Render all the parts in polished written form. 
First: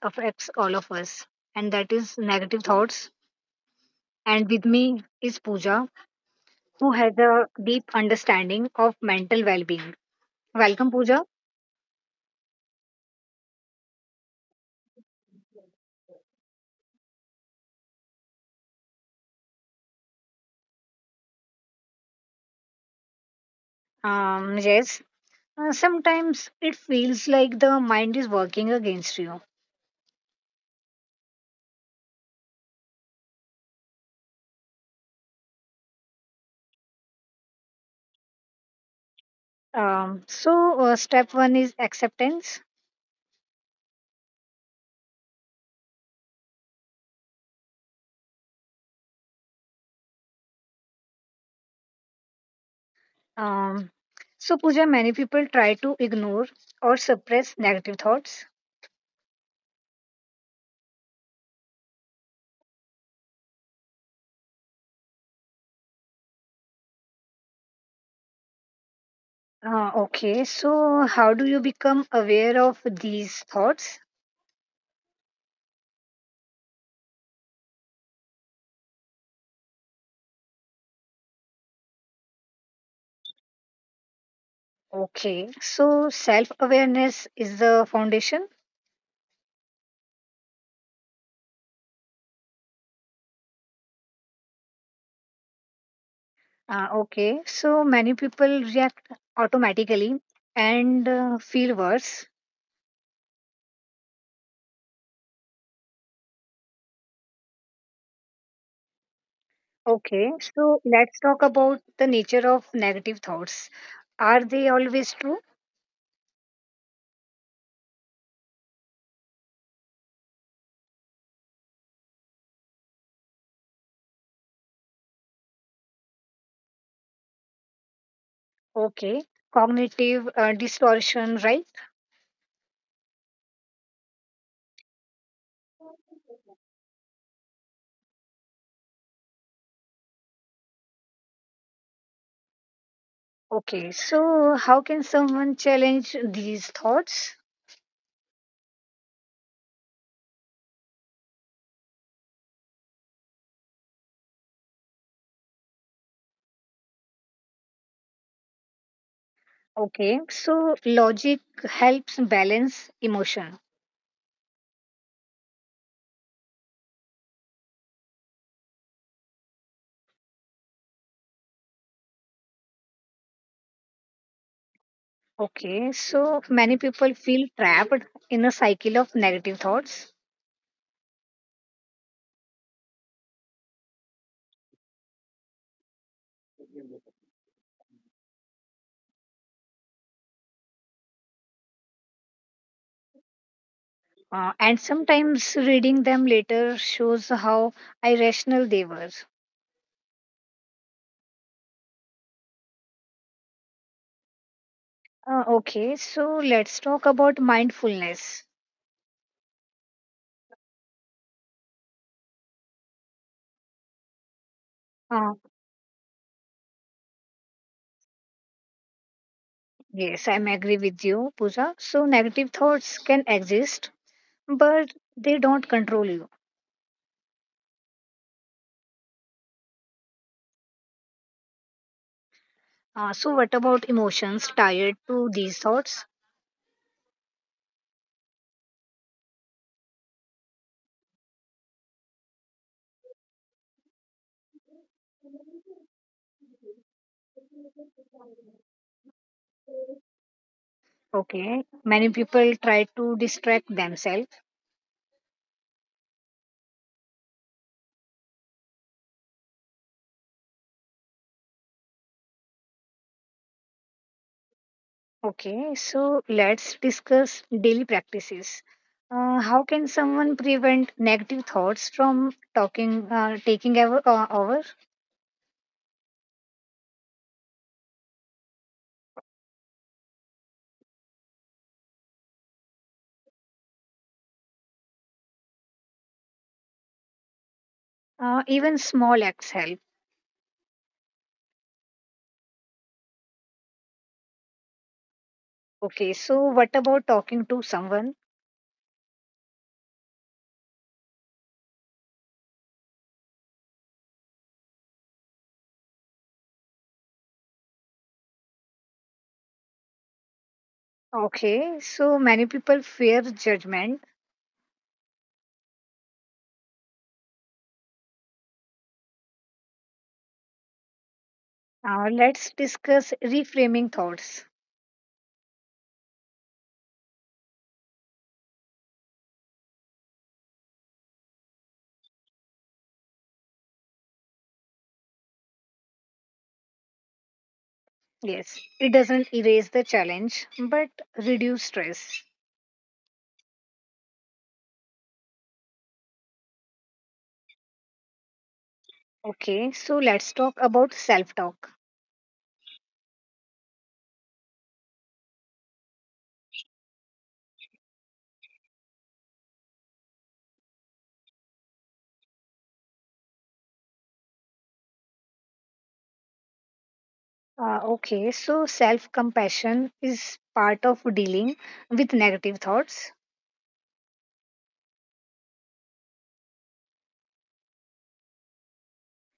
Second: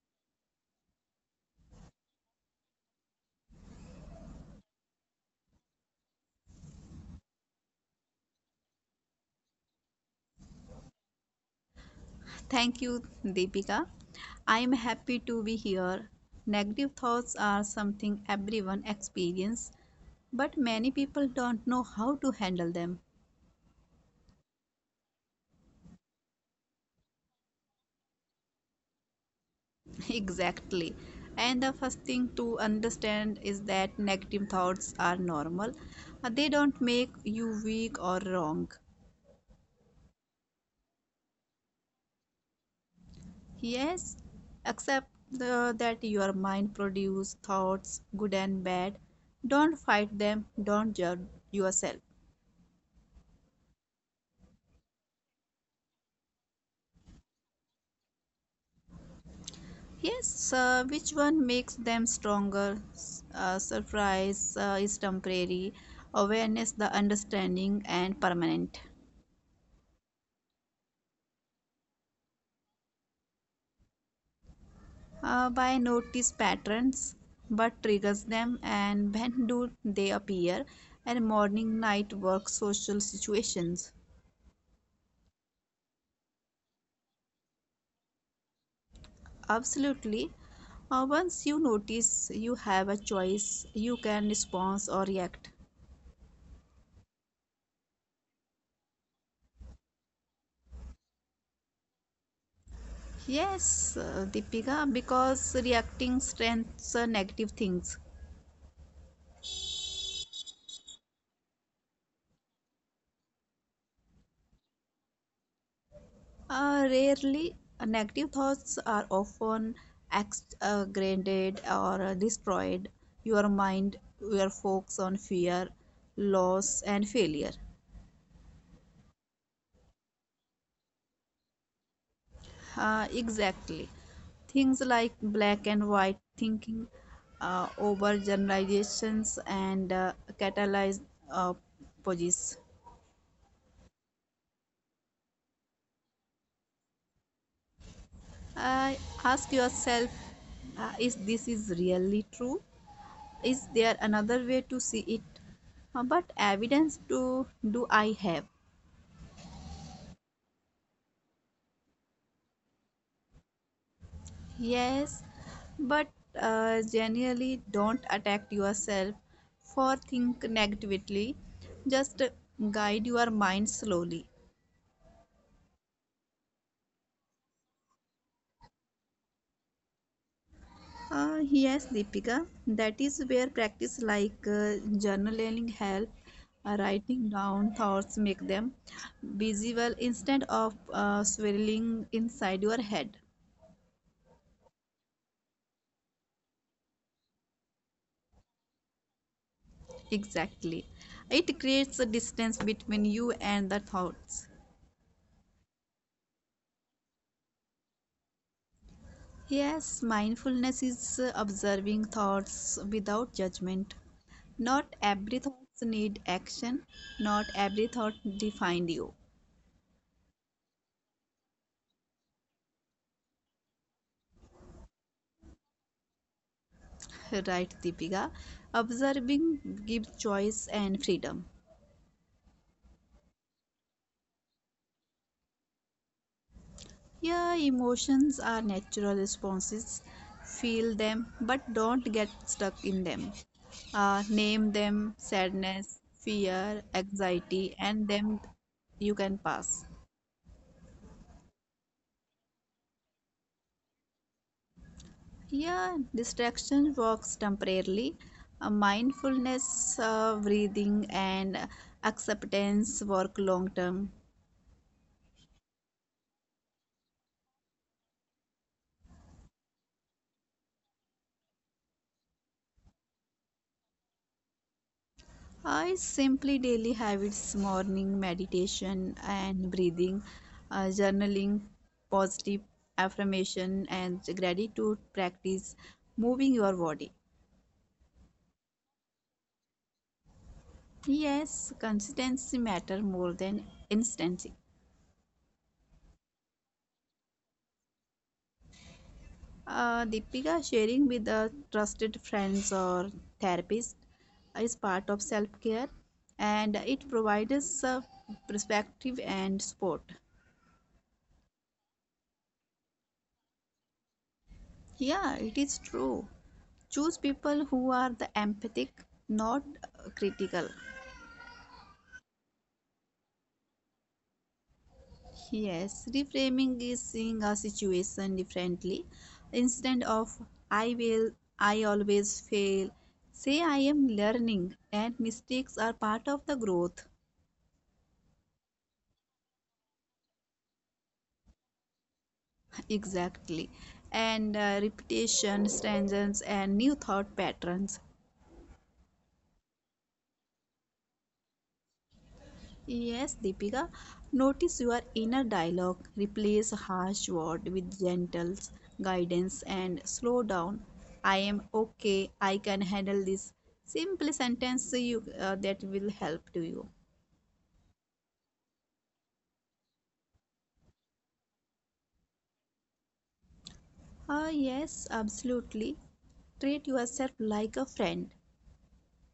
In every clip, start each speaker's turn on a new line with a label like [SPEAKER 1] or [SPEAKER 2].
[SPEAKER 1] affects all of us, and that is negative thoughts. And with me is Pooja, who has a deep understanding of mental well being. Welcome, Pooja.
[SPEAKER 2] Thank you, Deepika. I am happy to be here. Negative thoughts are something everyone experiences, but many people don't know how to handle them.
[SPEAKER 1] Yes, sometimes it feels like the mind is working against you.
[SPEAKER 2] Exactly. And the first thing to understand is that negative thoughts are normal. They don't make you weak or wrong.
[SPEAKER 1] Um, so, step one is acceptance.
[SPEAKER 2] Yes, except that your mind produces thoughts, good and bad. Don't fight them, don't judge yourself.
[SPEAKER 1] Um, so, Pooja, many people try to ignore or suppress negative thoughts.
[SPEAKER 2] Yes, which one makes them stronger? S- Surprise is temporary, awareness, the understanding, and permanent.
[SPEAKER 1] Okay, so how do you become aware of these thoughts?
[SPEAKER 2] By notice patterns, but triggers them, and when do they appear? And morning, night, work, social situations.
[SPEAKER 1] Okay, so self awareness is the foundation.
[SPEAKER 2] Absolutely. Once you notice you have a choice, you can respond or react.
[SPEAKER 1] Okay, so many people react automatically and feel worse.
[SPEAKER 2] Yes, Deepika, because reacting strengthens negative things.
[SPEAKER 1] Okay, so let's talk about the nature of negative thoughts. Are they always true?
[SPEAKER 2] Rarely, negative thoughts are often exaggerated or destroyed. Your mind will focus on fear, loss, and failure.
[SPEAKER 1] Okay, cognitive distortion, right?
[SPEAKER 2] Exactly. Things like black and white thinking, over generalizations, and catalyzed uh, poses.
[SPEAKER 1] Okay, so how can someone challenge these thoughts?
[SPEAKER 2] Uh, Ask yourself is this is really true, is there another way to see it? But evidence to do I have?
[SPEAKER 1] Okay, so logic helps balance emotion.
[SPEAKER 2] Yes, but generally don't attack yourself for think negatively, just guide your mind slowly.
[SPEAKER 1] Okay, so many people feel trapped in a cycle of negative thoughts,
[SPEAKER 2] Yes, Deepika, that is where practice like journaling help. Writing down thoughts make them visible instead of swirling inside your head.
[SPEAKER 1] and sometimes reading them later shows how irrational they were.
[SPEAKER 2] Exactly. It creates a distance between you and the thoughts.
[SPEAKER 1] Okay, so let's talk about mindfulness.
[SPEAKER 2] Yes, mindfulness is observing thoughts without judgment. Not
[SPEAKER 1] Uh,
[SPEAKER 2] every thoughts need action. Not every thought define you.
[SPEAKER 1] yes, I'm agree with you, Pooja. So negative thoughts can exist, but they don't control you.
[SPEAKER 2] Right, Deepika. Observing gives choice and freedom.
[SPEAKER 1] So, what about emotions tied to these thoughts?
[SPEAKER 2] Yeah, emotions are natural responses. Feel them, but don't get stuck in them. Name them sadness, fear, anxiety, and them you can pass.
[SPEAKER 1] Okay, many people try to distract themselves.
[SPEAKER 2] Yeah, distraction works temporarily. Mindfulness, breathing, and acceptance work long term.
[SPEAKER 1] Okay, so let's discuss daily practices. How can someone prevent negative thoughts from taking over?
[SPEAKER 2] I simply daily habits, morning meditation and breathing, journaling, positive affirmation, and gratitude practice, moving your body.
[SPEAKER 1] Even small acts help.
[SPEAKER 2] Yes, consistency matter more than instancy.
[SPEAKER 1] Okay, so what about talking to someone?
[SPEAKER 2] Deepika, sharing with a trusted friends or therapist is part of self care, and it provides us perspective and support.
[SPEAKER 1] Okay, so many people fear judgment.
[SPEAKER 2] Yeah, it is true. Choose people who are the empathic, not critical.
[SPEAKER 1] Let's discuss reframing thoughts.
[SPEAKER 2] Yes, reframing is seeing a situation differently. Instead of I will, I always fail, say I am learning and mistakes are part of the growth.
[SPEAKER 1] Yes, it doesn't erase the challenge but reduce stress.
[SPEAKER 2] Exactly. And repetition strengthens and new thought patterns.
[SPEAKER 1] Okay, so let's talk about self talk.
[SPEAKER 2] Yes, Deepika, notice your inner dialogue. Replace harsh word with gentle guidance and slow down. I am okay. I can handle this. Simple sentence you that will help to you.
[SPEAKER 1] Okay, so self compassion is part of dealing with negative thoughts.
[SPEAKER 2] Ah yes, absolutely. Treat yourself like a friend.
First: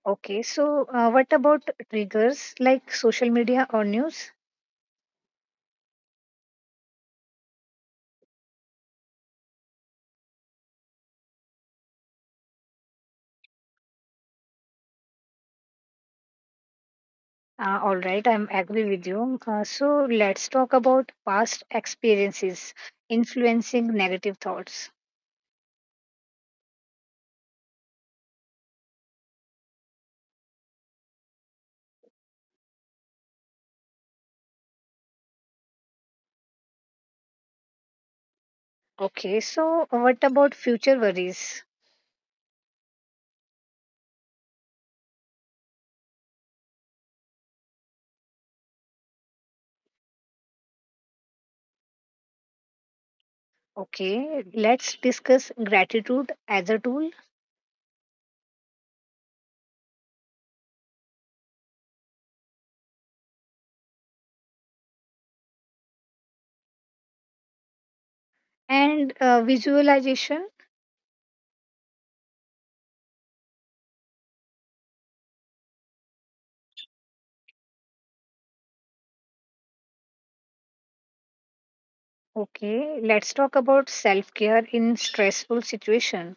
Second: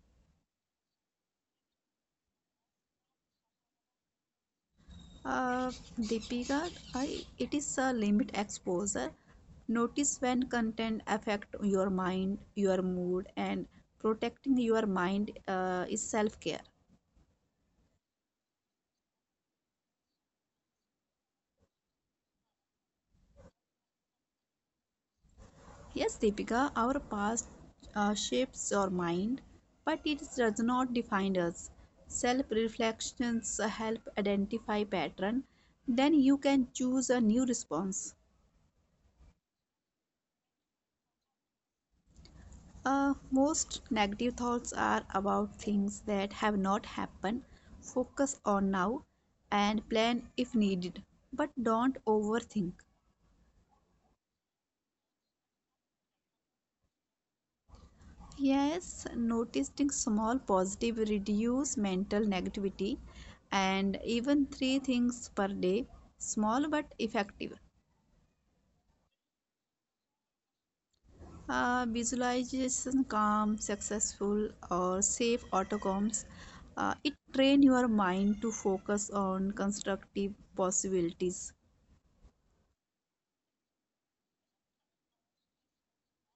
[SPEAKER 1] Okay, so what about triggers like social media or news?
[SPEAKER 2] Uh, Deepika, I, it is a limit exposure. Notice when content affect your mind, your mood, and protecting your mind is self-care.
[SPEAKER 1] All right, I'm agree with you. So let's talk about past experiences influencing negative thoughts.
[SPEAKER 2] Yes, Deepika, our past shapes our mind, but it does not define us. Self-reflections help identify pattern. Then you can choose a new response.
[SPEAKER 1] Okay, so what about future worries?
[SPEAKER 2] Most negative thoughts are about things that have not happened. Focus on now and plan if needed, but don't overthink.
[SPEAKER 1] Okay, let's discuss gratitude as a tool
[SPEAKER 2] Yes, noticing small positive reduce mental negativity and even three things per day, small but effective.
[SPEAKER 1] and visualization.
[SPEAKER 2] Visualization calm, successful, or safe outcomes. It trains your mind to focus on constructive possibilities.
[SPEAKER 1] Okay, let's talk about self care in stressful situation.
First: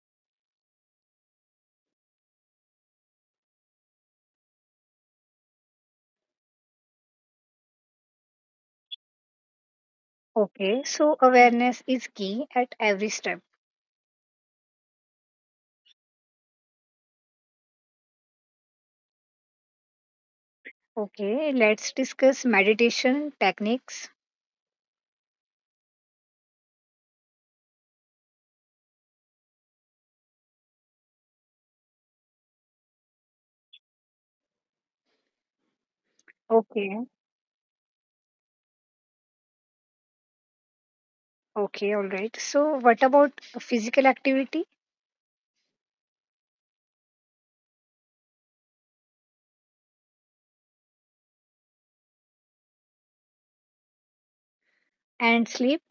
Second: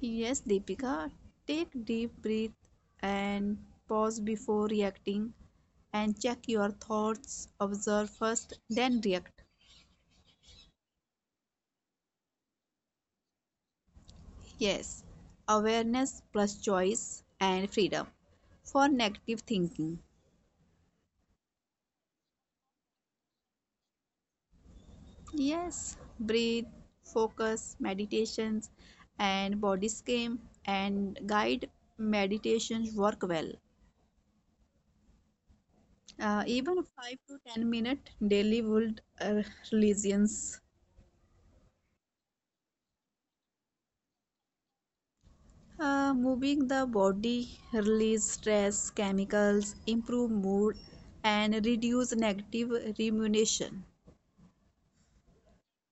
[SPEAKER 2] Yes, Deepika, take deep breath and pause before reacting and check your thoughts, observe first, then react.
[SPEAKER 1] Okay, so awareness is key at every step.
[SPEAKER 2] Yes, awareness plus choice and freedom for negative thinking.
[SPEAKER 1] Okay, let's discuss meditation techniques.
[SPEAKER 2] Yes, breathe, focus, meditations, and body scan and guide meditations work well. Even
[SPEAKER 1] Okay,
[SPEAKER 2] 5 to 10 minute daily would religions.
[SPEAKER 1] okay, all right. So, what about physical activity
[SPEAKER 2] Moving the body release stress chemicals, improve mood, and reduce negative rumination.
[SPEAKER 1] and sleep?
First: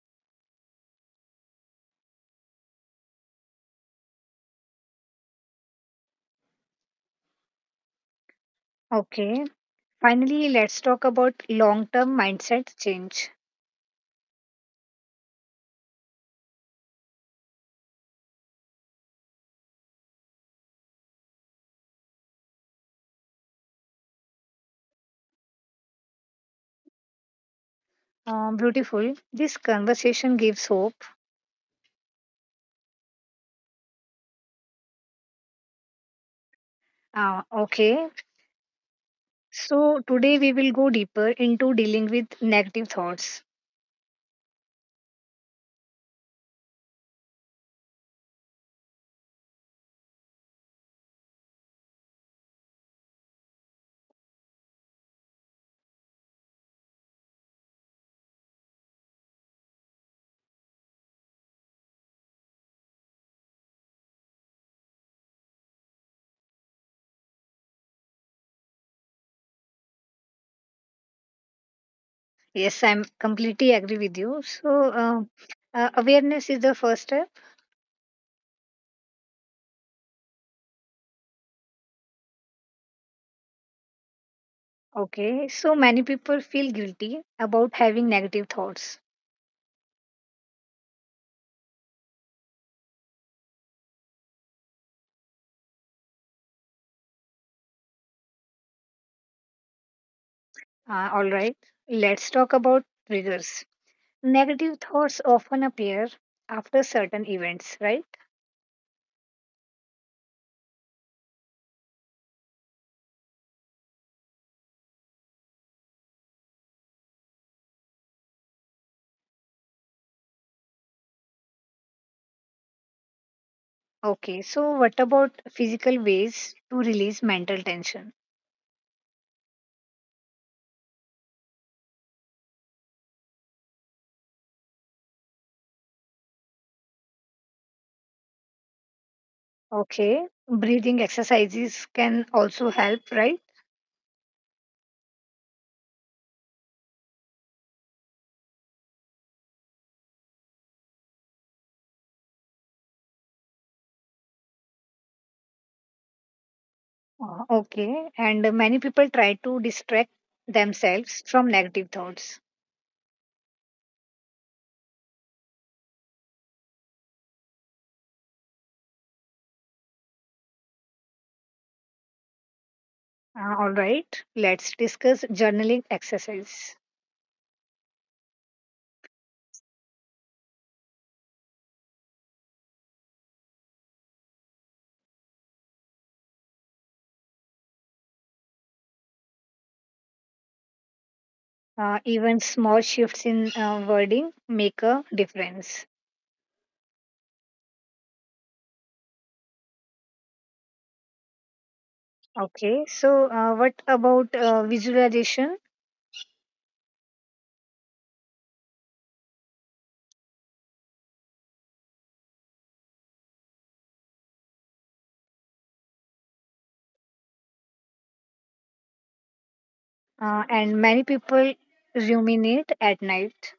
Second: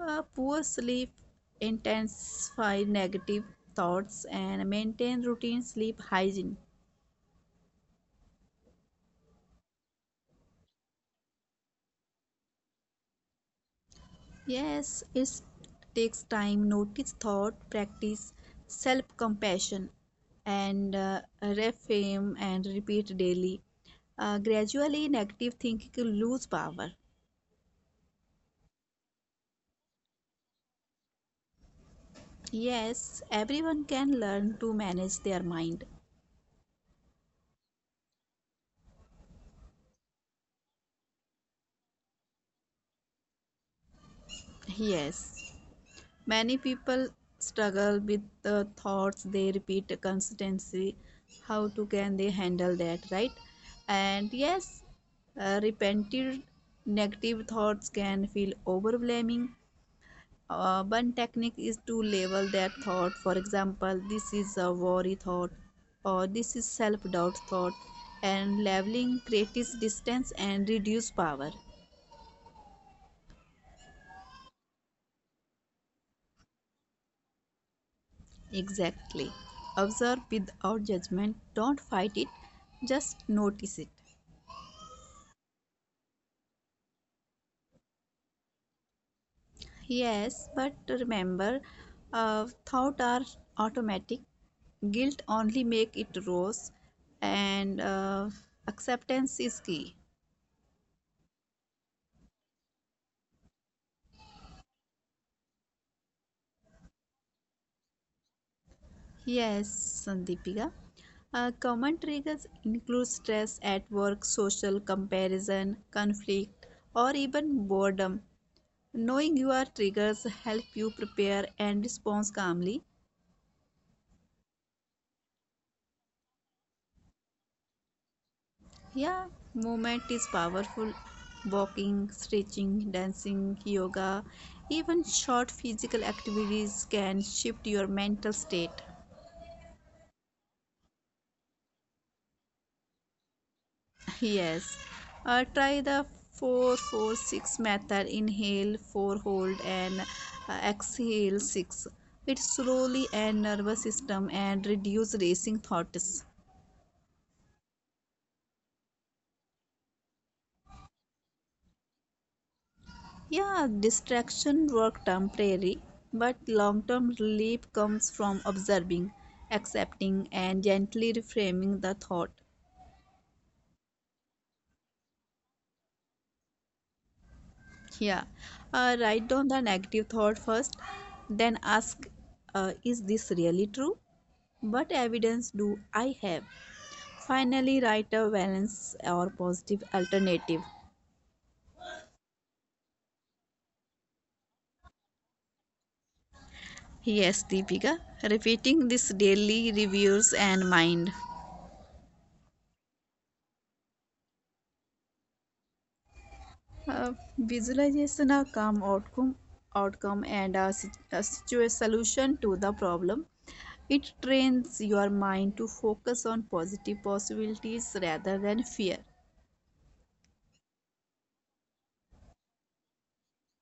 [SPEAKER 2] Poor sleep intensify negative thoughts and maintain routine sleep hygiene.
[SPEAKER 1] Okay, finally, let's talk about long term mindset change.
[SPEAKER 2] Yes, it takes time, notice, thought, practice, self compassion, and reframe and repeat daily. Gradually, negative thinking will lose power.
[SPEAKER 1] Beautiful. This conversation gives hope.
[SPEAKER 2] Yes, everyone can learn to manage their mind.
[SPEAKER 1] Okay, so today we will go deeper into dealing with negative thoughts.
[SPEAKER 2] Yes. Many people struggle with the thoughts they repeat constantly. How to can they handle that, right? And yes, repented negative thoughts can feel overwhelming. One technique is to label that thought. For example, this is a worry thought, or this is self doubt thought, and labeling creates distance and reduce power.
[SPEAKER 1] Yes, I'm completely agree with you. So, uh, awareness is the first step.
[SPEAKER 2] Exactly. Observe without judgment. Don't fight it, just notice it.
[SPEAKER 1] Okay, so many people feel guilty about having negative thoughts.
[SPEAKER 2] Yes, but remember, thought are automatic. Guilt only make it rose, and acceptance is key.
[SPEAKER 1] All right, let's talk about triggers. Negative thoughts often appear after certain events, right?
[SPEAKER 2] Yes, Sandeepika. Common triggers include stress at work, social comparison, conflict, or even boredom. Knowing your triggers help you prepare and respond calmly.
[SPEAKER 1] Okay, so what about physical ways to release mental tension?
[SPEAKER 2] Yeah, movement is powerful. Walking, stretching, dancing, yoga, even short physical activities can shift your mental state.
[SPEAKER 1] Okay, breathing exercises can also help, right?
[SPEAKER 2] Yes, try the 446 method, inhale 4, hold, and exhale 6. It slowly and nervous system and reduce racing thoughts.
[SPEAKER 1] Okay, and many people try to distract themselves from negative thoughts.
[SPEAKER 2] Yeah, distraction work temporary, but long-term relief comes from observing, accepting, and gently reframing the thought.
[SPEAKER 1] All right, let's discuss journaling exercise.
[SPEAKER 2] Yeah, write down the negative thought first, then ask, is this really true? What evidence do I have? Finally, write a balance or positive alternative.
[SPEAKER 1] Even small shifts in wording make a difference.
[SPEAKER 2] Yes, Deepika, repeating this daily reviews and mind.
[SPEAKER 1] Okay, so what about visualization?
[SPEAKER 2] Visualization a calm outcome and a solution to the problem. It trains your mind to focus on positive possibilities rather than fear.
[SPEAKER 1] And many people ruminate at night.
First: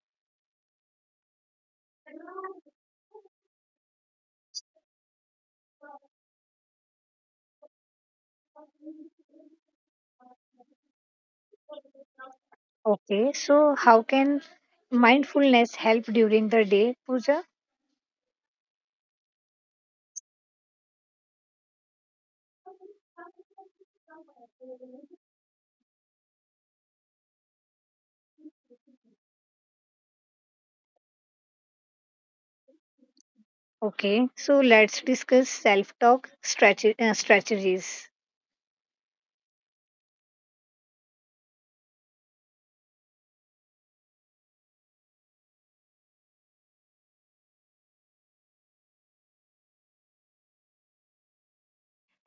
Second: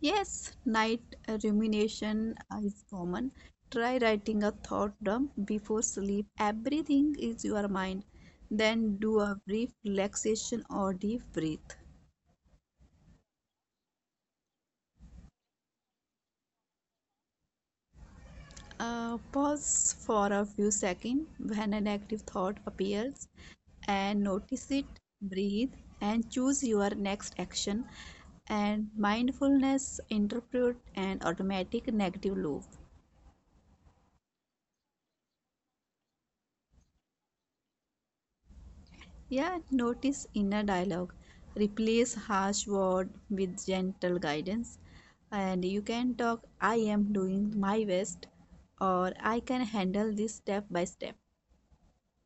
[SPEAKER 2] Yes, night rumination is common. Try writing a thought dump before sleep, everything is your mind, then do a brief relaxation or deep breath.
[SPEAKER 1] Okay, so how can mindfulness help during the day, Pooja?
[SPEAKER 2] Pause for a few seconds when a negative thought appears and notice it, breathe, and choose your next action. And mindfulness interrupt an automatic negative loop.
[SPEAKER 1] Okay, so let's discuss self talk strategies
[SPEAKER 2] Yeah, notice inner dialogue. Replace harsh word with gentle guidance. And you can talk I am doing my best or I can handle this step by step.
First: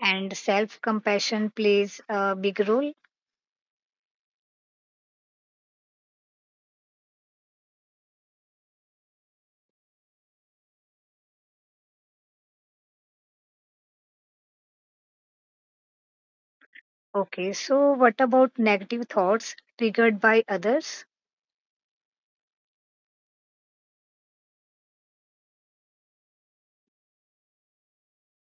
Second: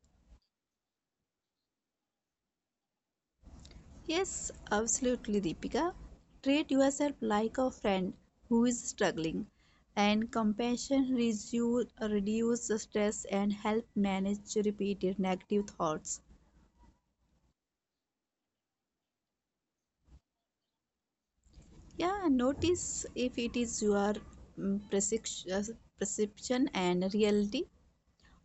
[SPEAKER 1] and self compassion plays a big role.
[SPEAKER 2] Yes, absolutely, Deepika. Treat yourself like a friend who is struggling, and compassion reduce the stress and help manage repeated negative thoughts.
[SPEAKER 1] Okay, so what about negative thoughts triggered by others?
[SPEAKER 2] Yeah, notice if it is your mm, percep- uh, perception and reality.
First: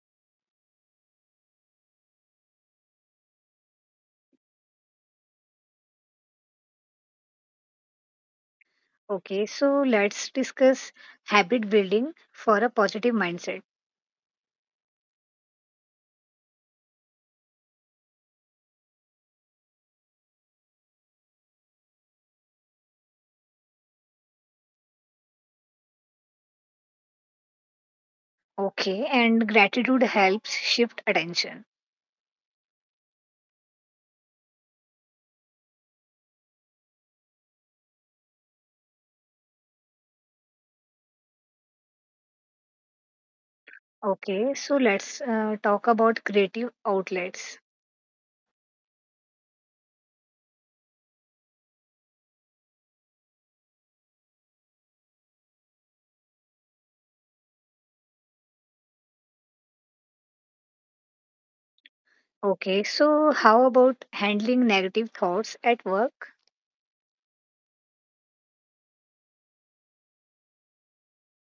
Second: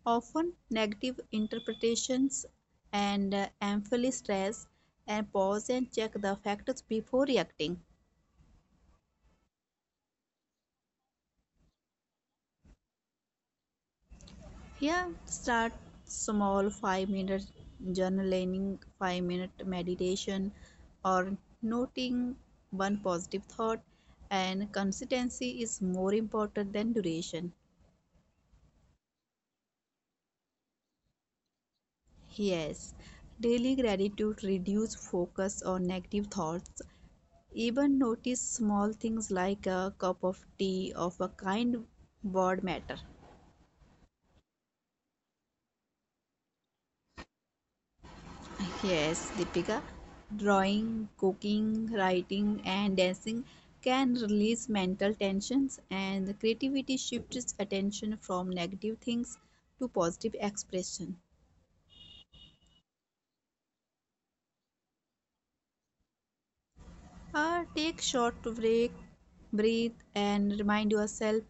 [SPEAKER 2] Often, negative interpretations and ample stress, and pause and check the factors before reacting.
[SPEAKER 1] Okay, so let's discuss habit building for a positive mindset.
[SPEAKER 2] Yeah, start small, 5-minute journaling, 5-minute meditation, or noting one positive thought. And consistency is more important than duration.
[SPEAKER 1] Okay, and gratitude helps shift attention.
[SPEAKER 2] Yes, daily gratitude reduce focus on negative thoughts. Even notice small things like a cup of tea of a kind word matter.
[SPEAKER 1] Okay, so let's talk about creative outlets.
[SPEAKER 2] Yes, Deepika. Drawing, cooking, writing, and dancing can release mental tensions, and the creativity shifts attention from negative things to positive expression.
[SPEAKER 1] Okay, so how about handling negative thoughts at work?
[SPEAKER 2] Take short break, breathe, and remind yourself.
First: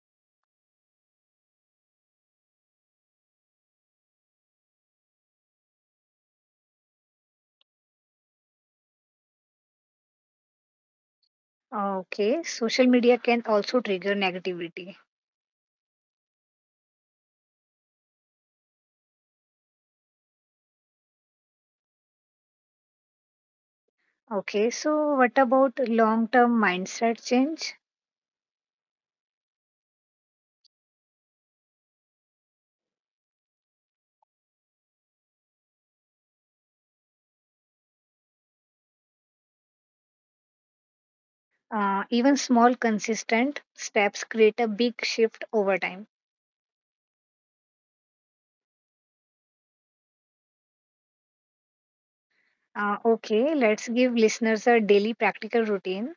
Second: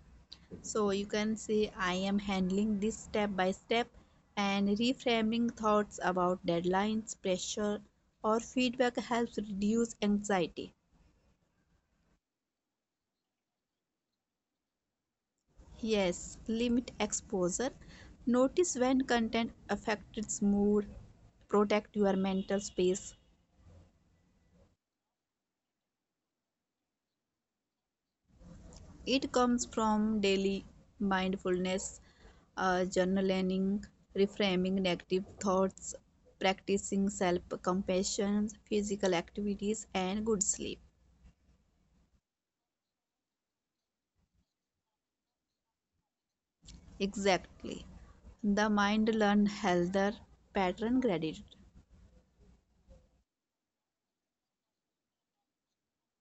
[SPEAKER 2] So you can say, "I am handling this step by step," and reframing thoughts about deadlines, pressure, or feedback helps reduce anxiety.
[SPEAKER 1] Okay, social media can also trigger negativity.
[SPEAKER 2] Yes, limit exposure. Notice when content affects its mood. Protect your mental space.
[SPEAKER 1] Okay, so what about long term mindset change?
[SPEAKER 2] It comes from daily mindfulness, journaling, reframing negative thoughts, practicing self compassion, physical activities, and good sleep.
[SPEAKER 1] Even small, consistent steps create a big shift over time.
[SPEAKER 2] Exactly. The mind learns healthier pattern gratitude.
[SPEAKER 1] Okay, let's give listeners a daily practical routine.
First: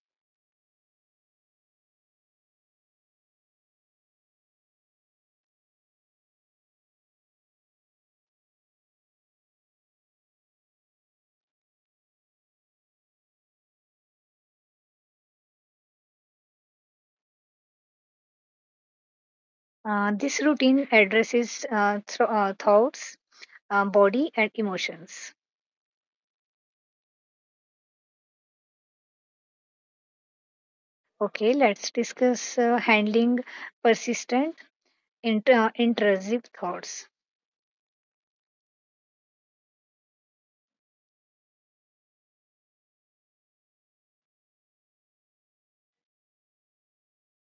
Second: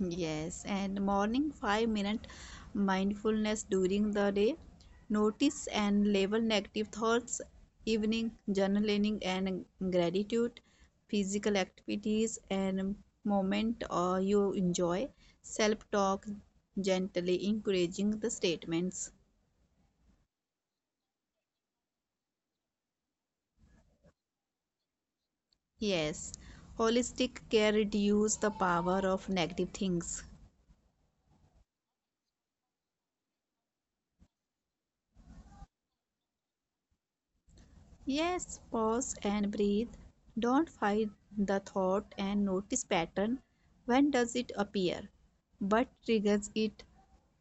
[SPEAKER 2] Yes, and morning 5-minute mindfulness during the day, notice and label negative thoughts, evening journaling and gratitude, physical activities and moment or you enjoy, self talk, gently encouraging the statements.
[SPEAKER 1] This routine addresses thro thoughts, body, and emotions.
[SPEAKER 2] Yes, holistic care reduce the power of negative things.
[SPEAKER 1] Okay, let's discuss handling persistent, intrusive thoughts.
[SPEAKER 2] Yes, pause and breathe. Don't fight the thought and notice pattern. When does it appear? What triggers it?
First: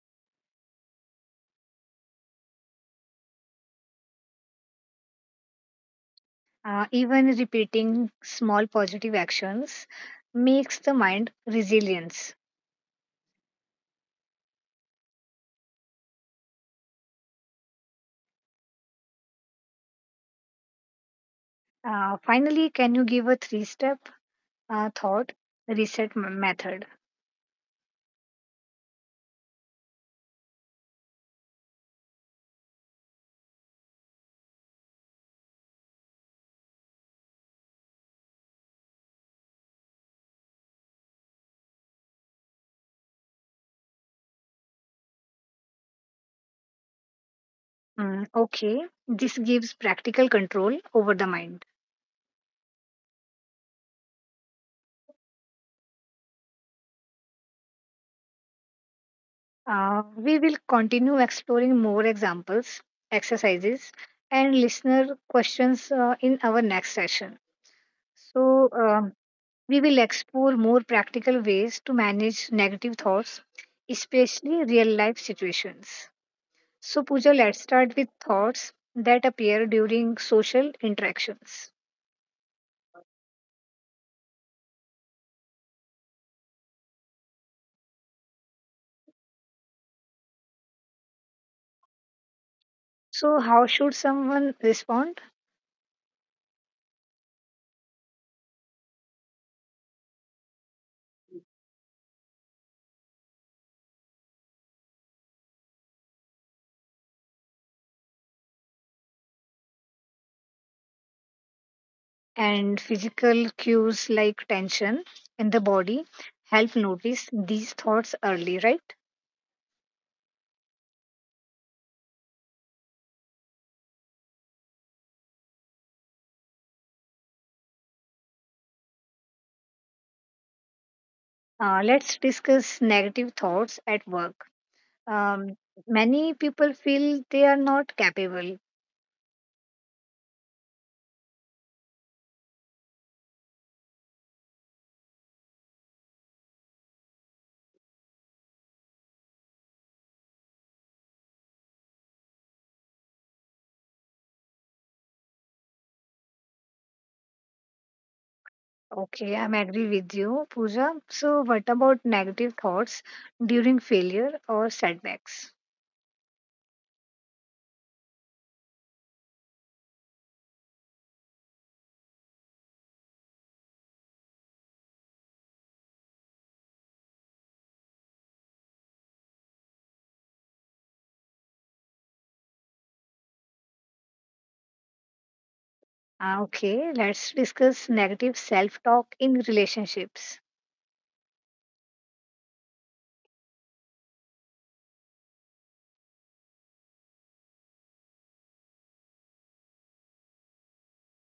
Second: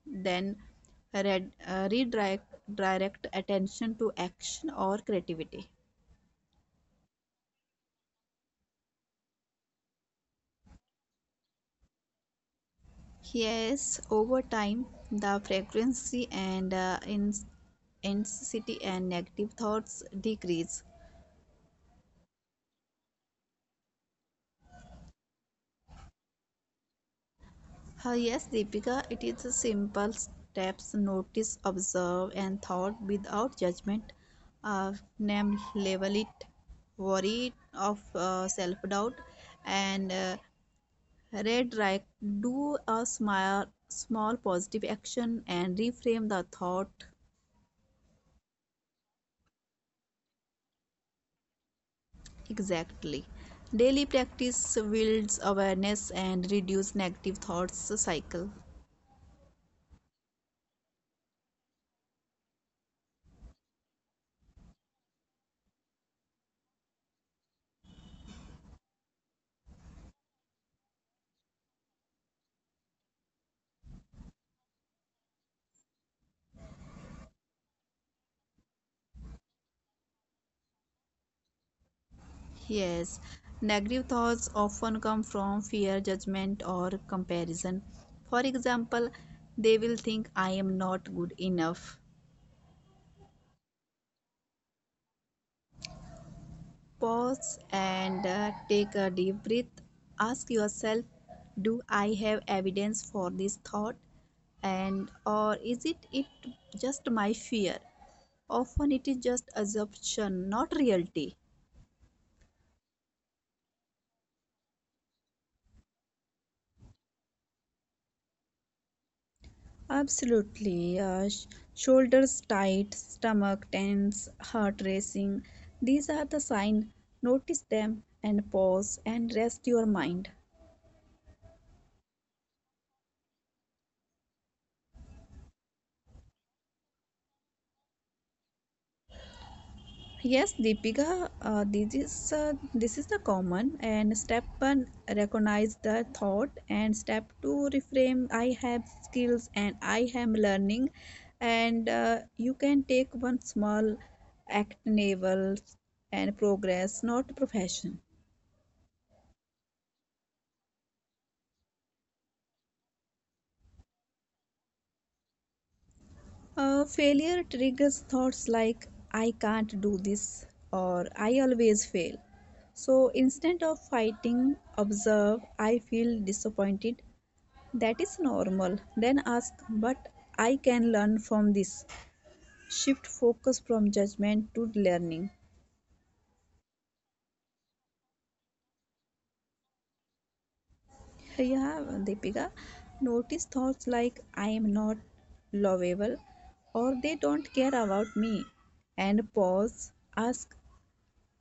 [SPEAKER 2] Then redirect direct attention to action or creativity.
[SPEAKER 1] Even repeating small positive actions makes the mind resilience.
[SPEAKER 2] Yes, over time, the frequency and in intensity and negative thoughts decrease.
[SPEAKER 1] Finally, can you give a three step thought reset method?
[SPEAKER 2] Yes, Deepika, it is a simple steps notice, observe, and thought without judgment. Uh, Name, label it, worry it of self doubt, and redirect. Do a small, small positive action and reframe the thought.
[SPEAKER 1] Mm, okay, this gives practical control over the mind.
[SPEAKER 2] Exactly. Daily practice builds awareness and reduce negative thoughts cycle.
[SPEAKER 1] We will continue exploring more examples, exercises, and listener questions in our next session. So, we will explore more practical ways to manage negative thoughts, especially real life situations. So, Pooja, let's start with thoughts that appear during social interactions.
[SPEAKER 2] Yes, negative thoughts often come from fear, judgment, or comparison. For example, they will think, I am not good enough.
[SPEAKER 1] So, how should someone respond?
[SPEAKER 2] Pause and take a deep breath. Ask yourself, do I have evidence for this thought? And or is it just my fear? Often it is just assumption, not reality.
[SPEAKER 1] And physical cues like tension in the body help notice these thoughts early, right?
[SPEAKER 2] Absolutely. Shoulders tight, stomach tense, heart racing. These are the sign. Notice them and pause and rest your mind.
[SPEAKER 1] Let's discuss negative thoughts at work. Um, many people feel they are not capable.
[SPEAKER 2] Yes, Deepika, this is the common. And step one, recognize the thought. And step two, reframe. I have skills and I am learning. And you can take one small act, enable and progress, not profession.
[SPEAKER 1] Okay, I'm agree with you, Pooja. So, what about negative thoughts during failure or setbacks?
[SPEAKER 2] Failure triggers thoughts like, I can't do this, or I always fail. So instead of fighting, observe, I feel disappointed. That is normal. Then ask, but I can learn from this. Shift focus from judgment to learning.
[SPEAKER 1] Okay, let's discuss negative self-talk in relationships.
[SPEAKER 2] Yeah, Deepika. Notice thoughts like, I am not lovable, or they don't care about me. And pause, ask,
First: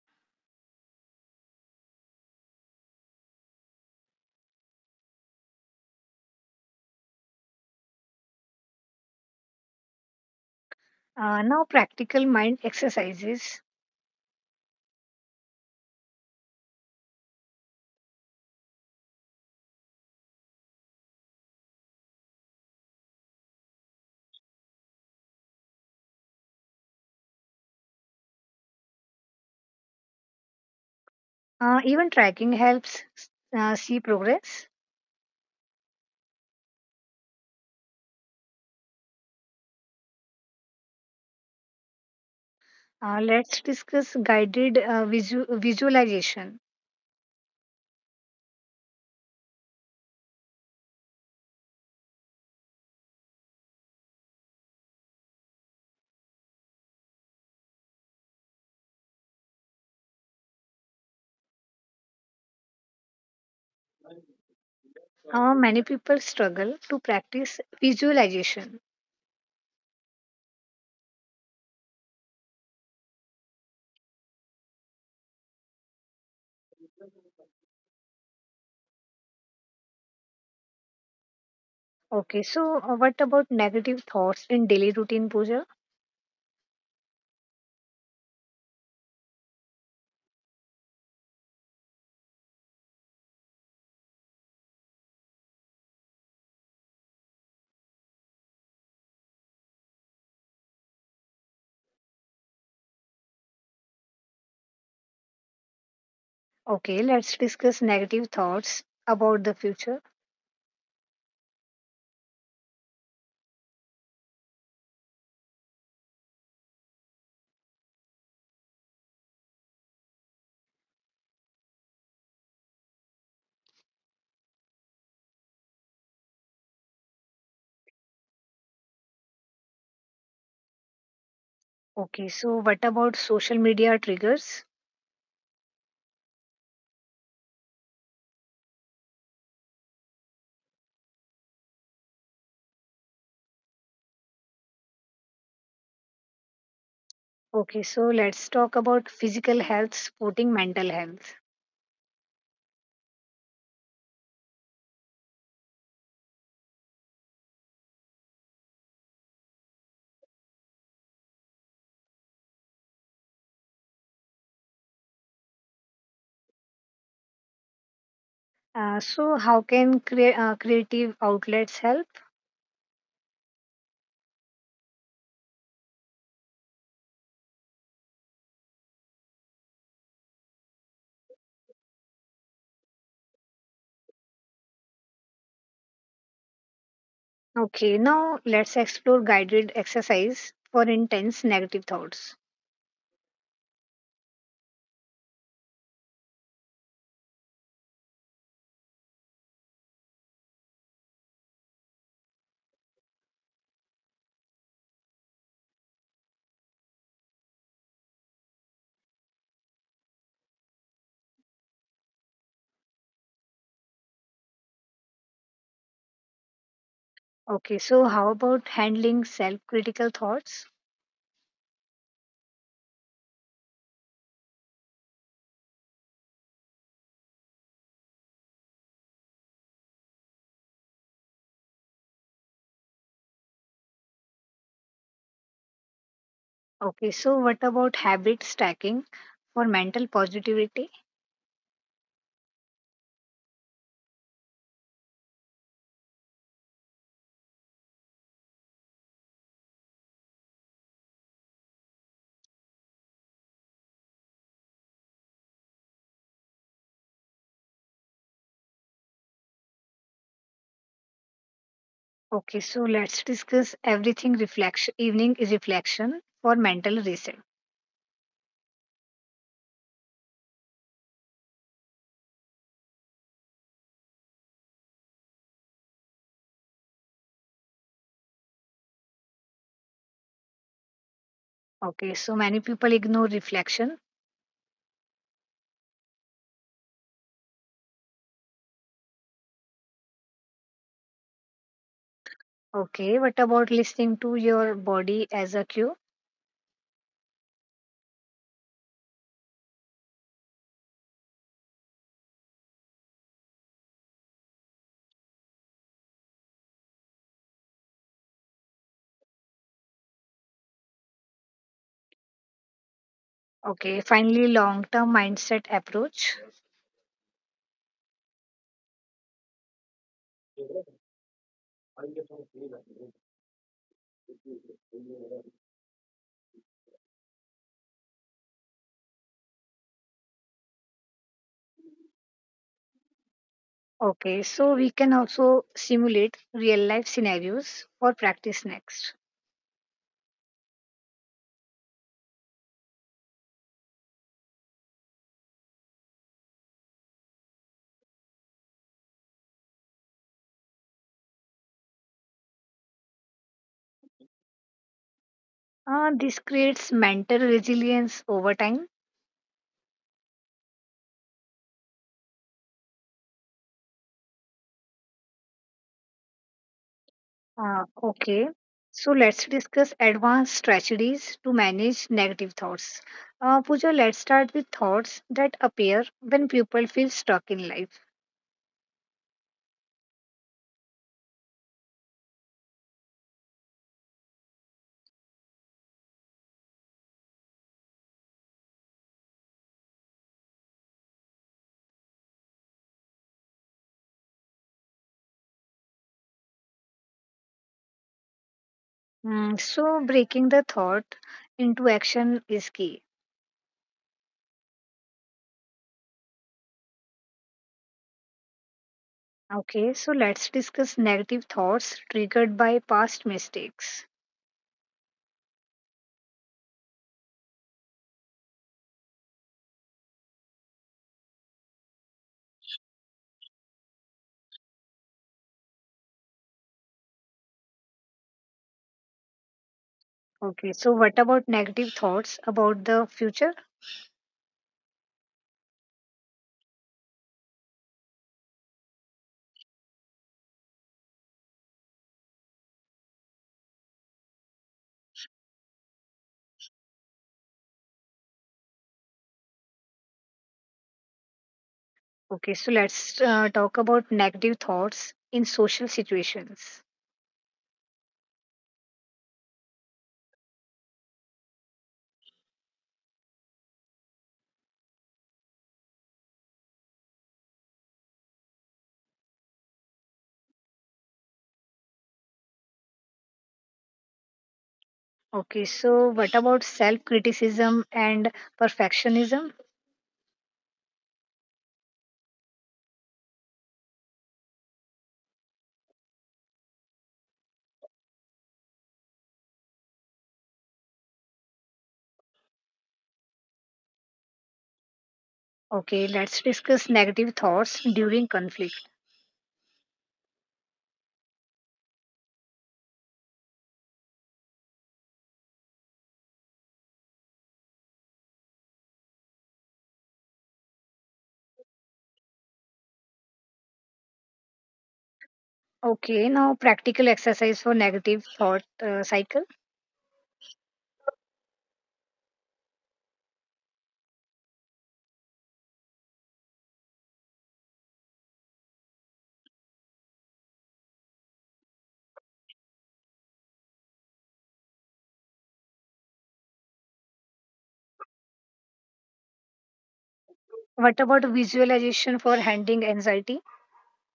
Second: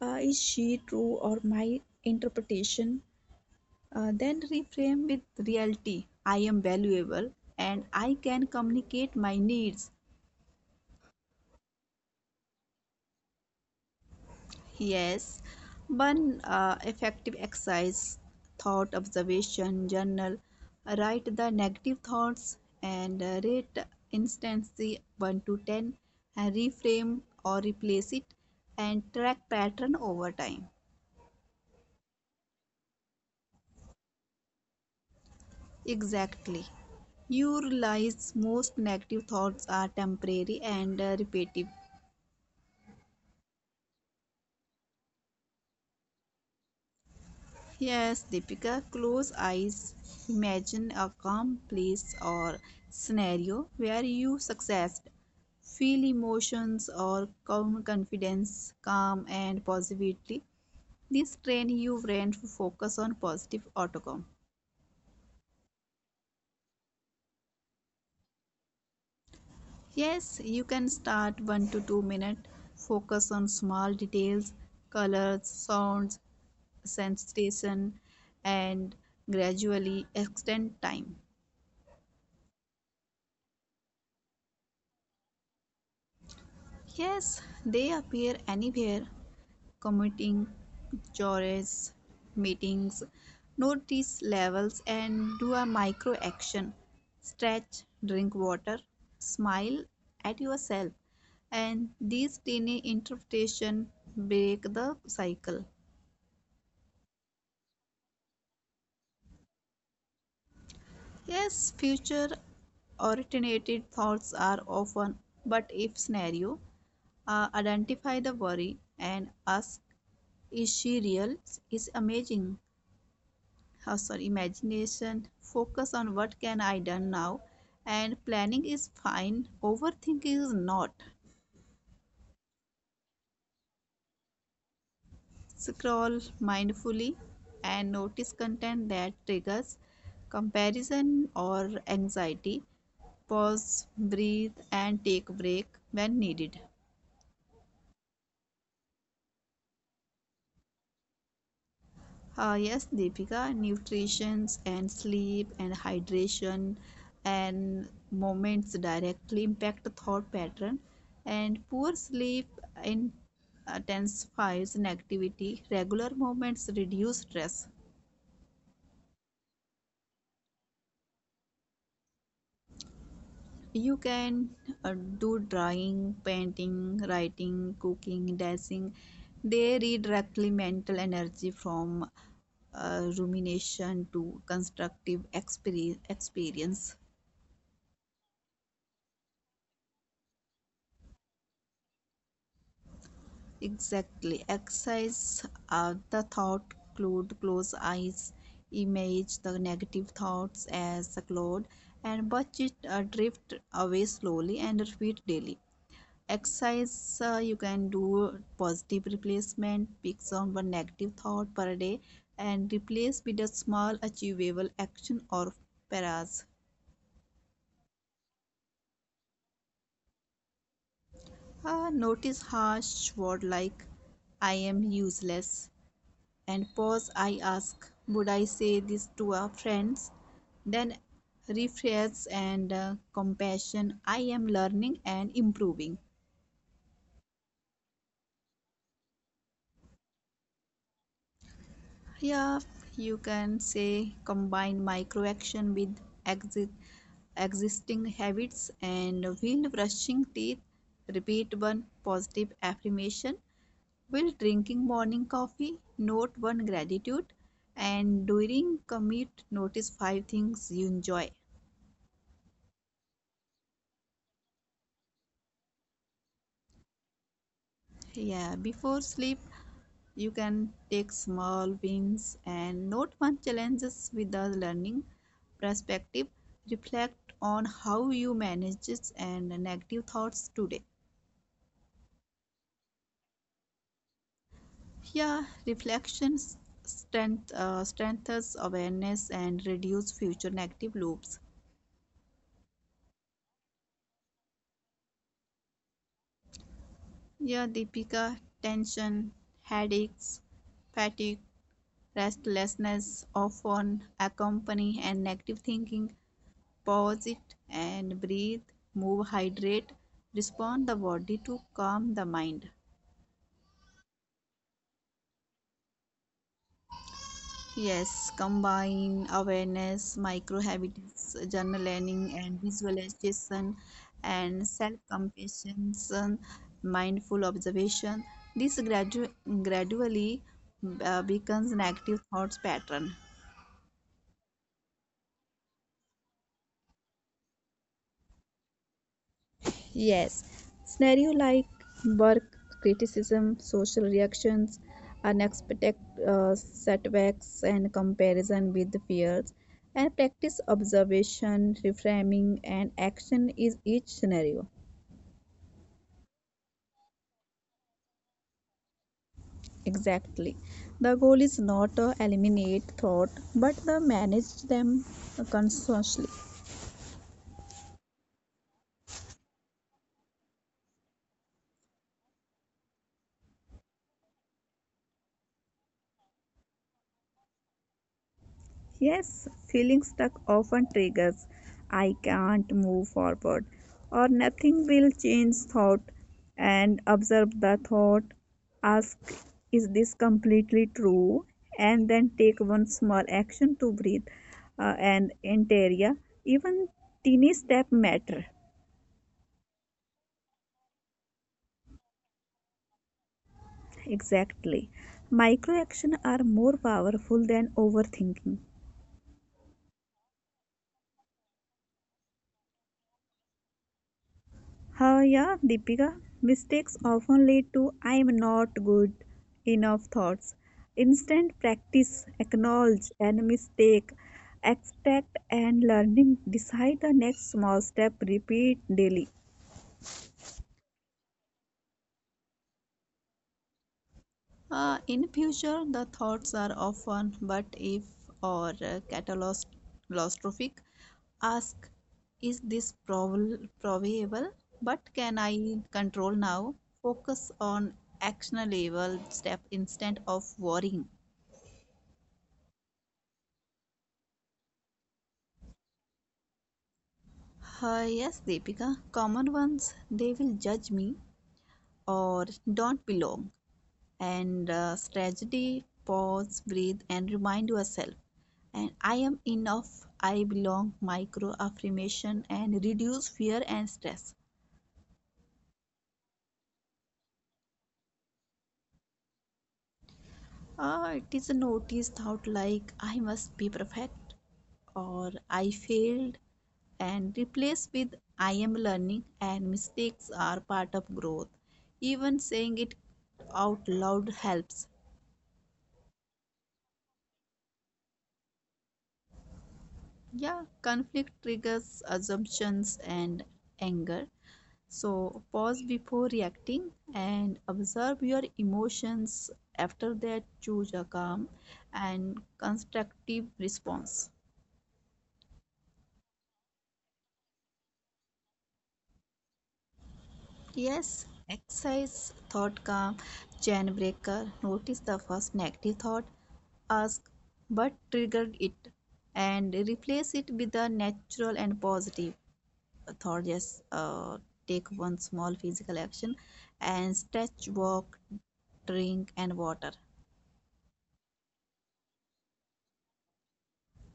[SPEAKER 2] is she true or my interpretation? Then reframe with reality. I am valuable and I can communicate my needs.
[SPEAKER 1] Now, practical mind exercises.
[SPEAKER 2] Yes, one effective exercise thought observation journal. Write the negative thoughts and rate instancy 1 to 10 and reframe or replace it and track pattern over time.
[SPEAKER 1] Uh, even tracking helps see progress.
[SPEAKER 2] Exactly. You realize most negative thoughts are temporary and repetitive.
[SPEAKER 1] Uh, let's discuss guided visualization.
[SPEAKER 2] Yes, Deepika, close eyes. Imagine a calm place or scenario where you success. Feel emotions or calm confidence, calm and positivity. This train you brain to focus on positive outcome.
[SPEAKER 1] Many people struggle to practice visualization.
[SPEAKER 2] Yes, you can start 1 to 2 minute. Focus on small details, colors, sounds, sensation and gradually extend time.
[SPEAKER 1] Okay, so what about negative thoughts in daily routine, Pooja?
[SPEAKER 2] Yes, they appear anywhere, commuting, chores, meetings, notice levels and do a micro action. Stretch, drink water, smile at yourself. And these tiny interpretation break the cycle.
[SPEAKER 1] Okay, let's discuss negative thoughts about the future.
[SPEAKER 2] Yes, future originated thoughts are often but if scenario, identify the worry and ask, is she real, is amazing, sorry imagination, focus on what can I done now, and planning is fine, overthinking is not.
[SPEAKER 1] Okay, so what about social media triggers?
[SPEAKER 2] Scroll mindfully and notice content that triggers comparison or anxiety. Pause, breathe and take a break when needed.
[SPEAKER 1] Okay, so let's talk about physical health supporting mental health.
[SPEAKER 2] Yes, Deepika, nutrition and sleep and hydration and moments directly impact the thought pattern, and poor sleep intensifies negativity. Regular movements reduce stress.
[SPEAKER 1] Uh, so, how can creative outlets help?
[SPEAKER 2] You can do drawing, painting, writing, cooking, dancing. They redirect mental energy from rumination to constructive experience.
[SPEAKER 1] Okay, now let's explore guided exercise for intense negative thoughts.
[SPEAKER 2] Exactly. Exercise, the thought cloud, close eyes, image the negative thoughts as a cloud, and watch it drift away slowly and repeat daily. Exercise, you can do positive replacement, picks on one negative thought per day, and replace with a small achievable action or paras.
[SPEAKER 1] Okay, so how about handling self critical thoughts?
[SPEAKER 2] Notice harsh word like I am useless and pause, I ask, would I say this to our friends? Then refresh and compassion, I am learning and improving.
[SPEAKER 1] Okay, so what about habit stacking for mental positivity?
[SPEAKER 2] Yeah, you can say combine micro action with exit existing habits, and while brushing teeth, repeat one positive affirmation. While drinking morning coffee, note one gratitude. And during commute, notice five things you enjoy.
[SPEAKER 1] Okay, so let's discuss everything reflection evening is reflection for mental reset.
[SPEAKER 2] Yeah, before sleep, you can take small wins and note one challenges with the learning perspective. Reflect on how you manage it and negative thoughts today.
[SPEAKER 1] Okay, so many people ignore reflection.
[SPEAKER 2] Yeah, reflections strengthens awareness and reduce future negative loops.
[SPEAKER 1] Okay, what about listening to your body as a cue?
[SPEAKER 2] Yeah, Deepika, tension, headaches, fatigue, restlessness often accompany and negative thinking. Pause it and breathe, move, hydrate, respond the body to calm the mind.
[SPEAKER 1] Okay, finally long term mindset approach.
[SPEAKER 2] Yes, combine awareness, micro habits, journaling and visualization, and self compassion, mindful observation. This gradually becomes an active thoughts pattern.
[SPEAKER 1] Okay, so we can also simulate real life scenarios for practice next.
[SPEAKER 2] Yes, scenario like work criticism, social reactions, unexpected setbacks, and comparison with fears, and practice observation, reframing, and action is each scenario.
[SPEAKER 1] This creates mental resilience over time.
[SPEAKER 2] Exactly. The goal is not to eliminate thought, but to manage them consciously.
[SPEAKER 1] Okay, so let's discuss advanced strategies to manage negative thoughts. Pooja, let's start with thoughts that appear when people feel stuck in life.
[SPEAKER 2] Yes, feeling stuck often triggers I can't move forward or nothing will change thought, and observe the thought, ask, is this completely true, and then take one small action to breathe, and interior, even teeny step matter.
[SPEAKER 1] Mm, so, breaking the thought into action is key.
[SPEAKER 2] Exactly, micro action are more powerful than overthinking.
[SPEAKER 1] Okay, so let's discuss negative thoughts triggered by past mistakes.
[SPEAKER 2] Yeah, Deepika, mistakes often lead to I am not good enough thoughts. Instant practice, acknowledge and mistake, extract and learning, decide the next small step, repeat daily.
[SPEAKER 1] Okay, so what about negative thoughts about the future?
[SPEAKER 2] In future, the thoughts are often but if, or catastrophic. Ask, is this probable? But can I control now? Focus on actionable step instead of worrying.
[SPEAKER 1] Okay, so let's talk about negative thoughts in social situations.
[SPEAKER 2] Yes, Deepika, common ones, they will judge me or don't belong. And strategy, pause, breathe and remind yourself, and I am enough, I belong, micro affirmation, and reduce fear and stress.
[SPEAKER 1] Okay, so what about self criticism and perfectionism?
[SPEAKER 2] It is a notice thought like I must be perfect or I failed, and replace with I am learning and mistakes are part of growth. Even saying it out loud helps.
[SPEAKER 1] Okay, let's discuss negative thoughts during conflict.
[SPEAKER 2] Yeah, conflict triggers assumptions and anger. So pause before reacting and observe your emotions. After that, choose a calm and constructive response.
[SPEAKER 1] Okay, now practical exercise for negative thought cycle.
[SPEAKER 2] Yes, exercise thought calm, chain breaker. Notice the first negative thought, ask but triggered it, and replace it with a natural and positive thought. Just take one small physical action and stretch, walk, drink, and water.
[SPEAKER 1] What about visualization for handling anxiety?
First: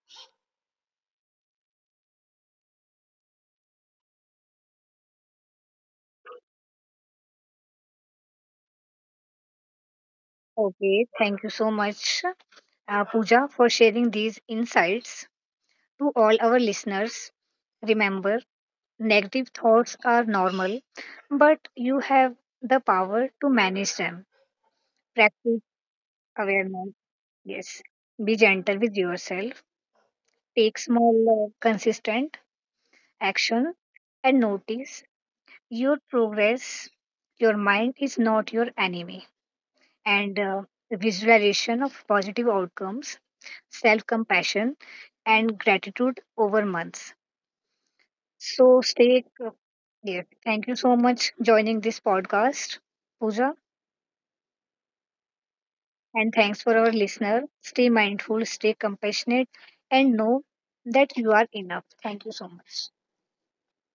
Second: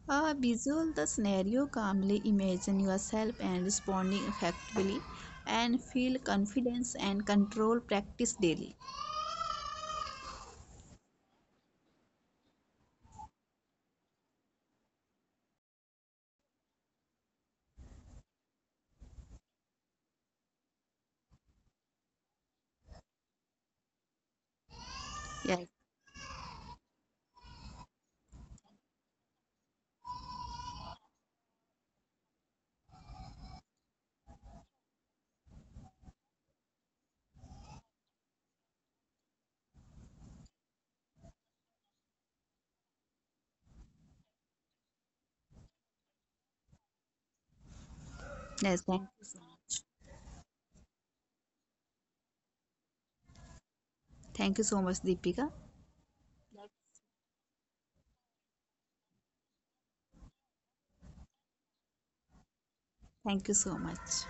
[SPEAKER 2] Visual the scenario calmly, imagine yourself and responding effectively, and feel confidence and control, practice daily.
[SPEAKER 1] Okay, thank you so much, Pooja, for sharing these insights to all our listeners. Remember, negative thoughts are normal, but you have the power to manage them. Practice
[SPEAKER 2] Yes.
[SPEAKER 1] awareness. Yes, be gentle with yourself. Take small, consistent action and notice your progress. Your mind is not your enemy. And visualization of positive outcomes, self compassion, and gratitude over months. So,
[SPEAKER 2] Yes,
[SPEAKER 1] stay. Yeah. Thank you so much joining this podcast, Pooja.
[SPEAKER 2] thank you so much, Deepika.
[SPEAKER 1] And thanks for our listener. Stay mindful, stay compassionate, and know that you are enough. Thank you so much.
[SPEAKER 2] Thank you so much.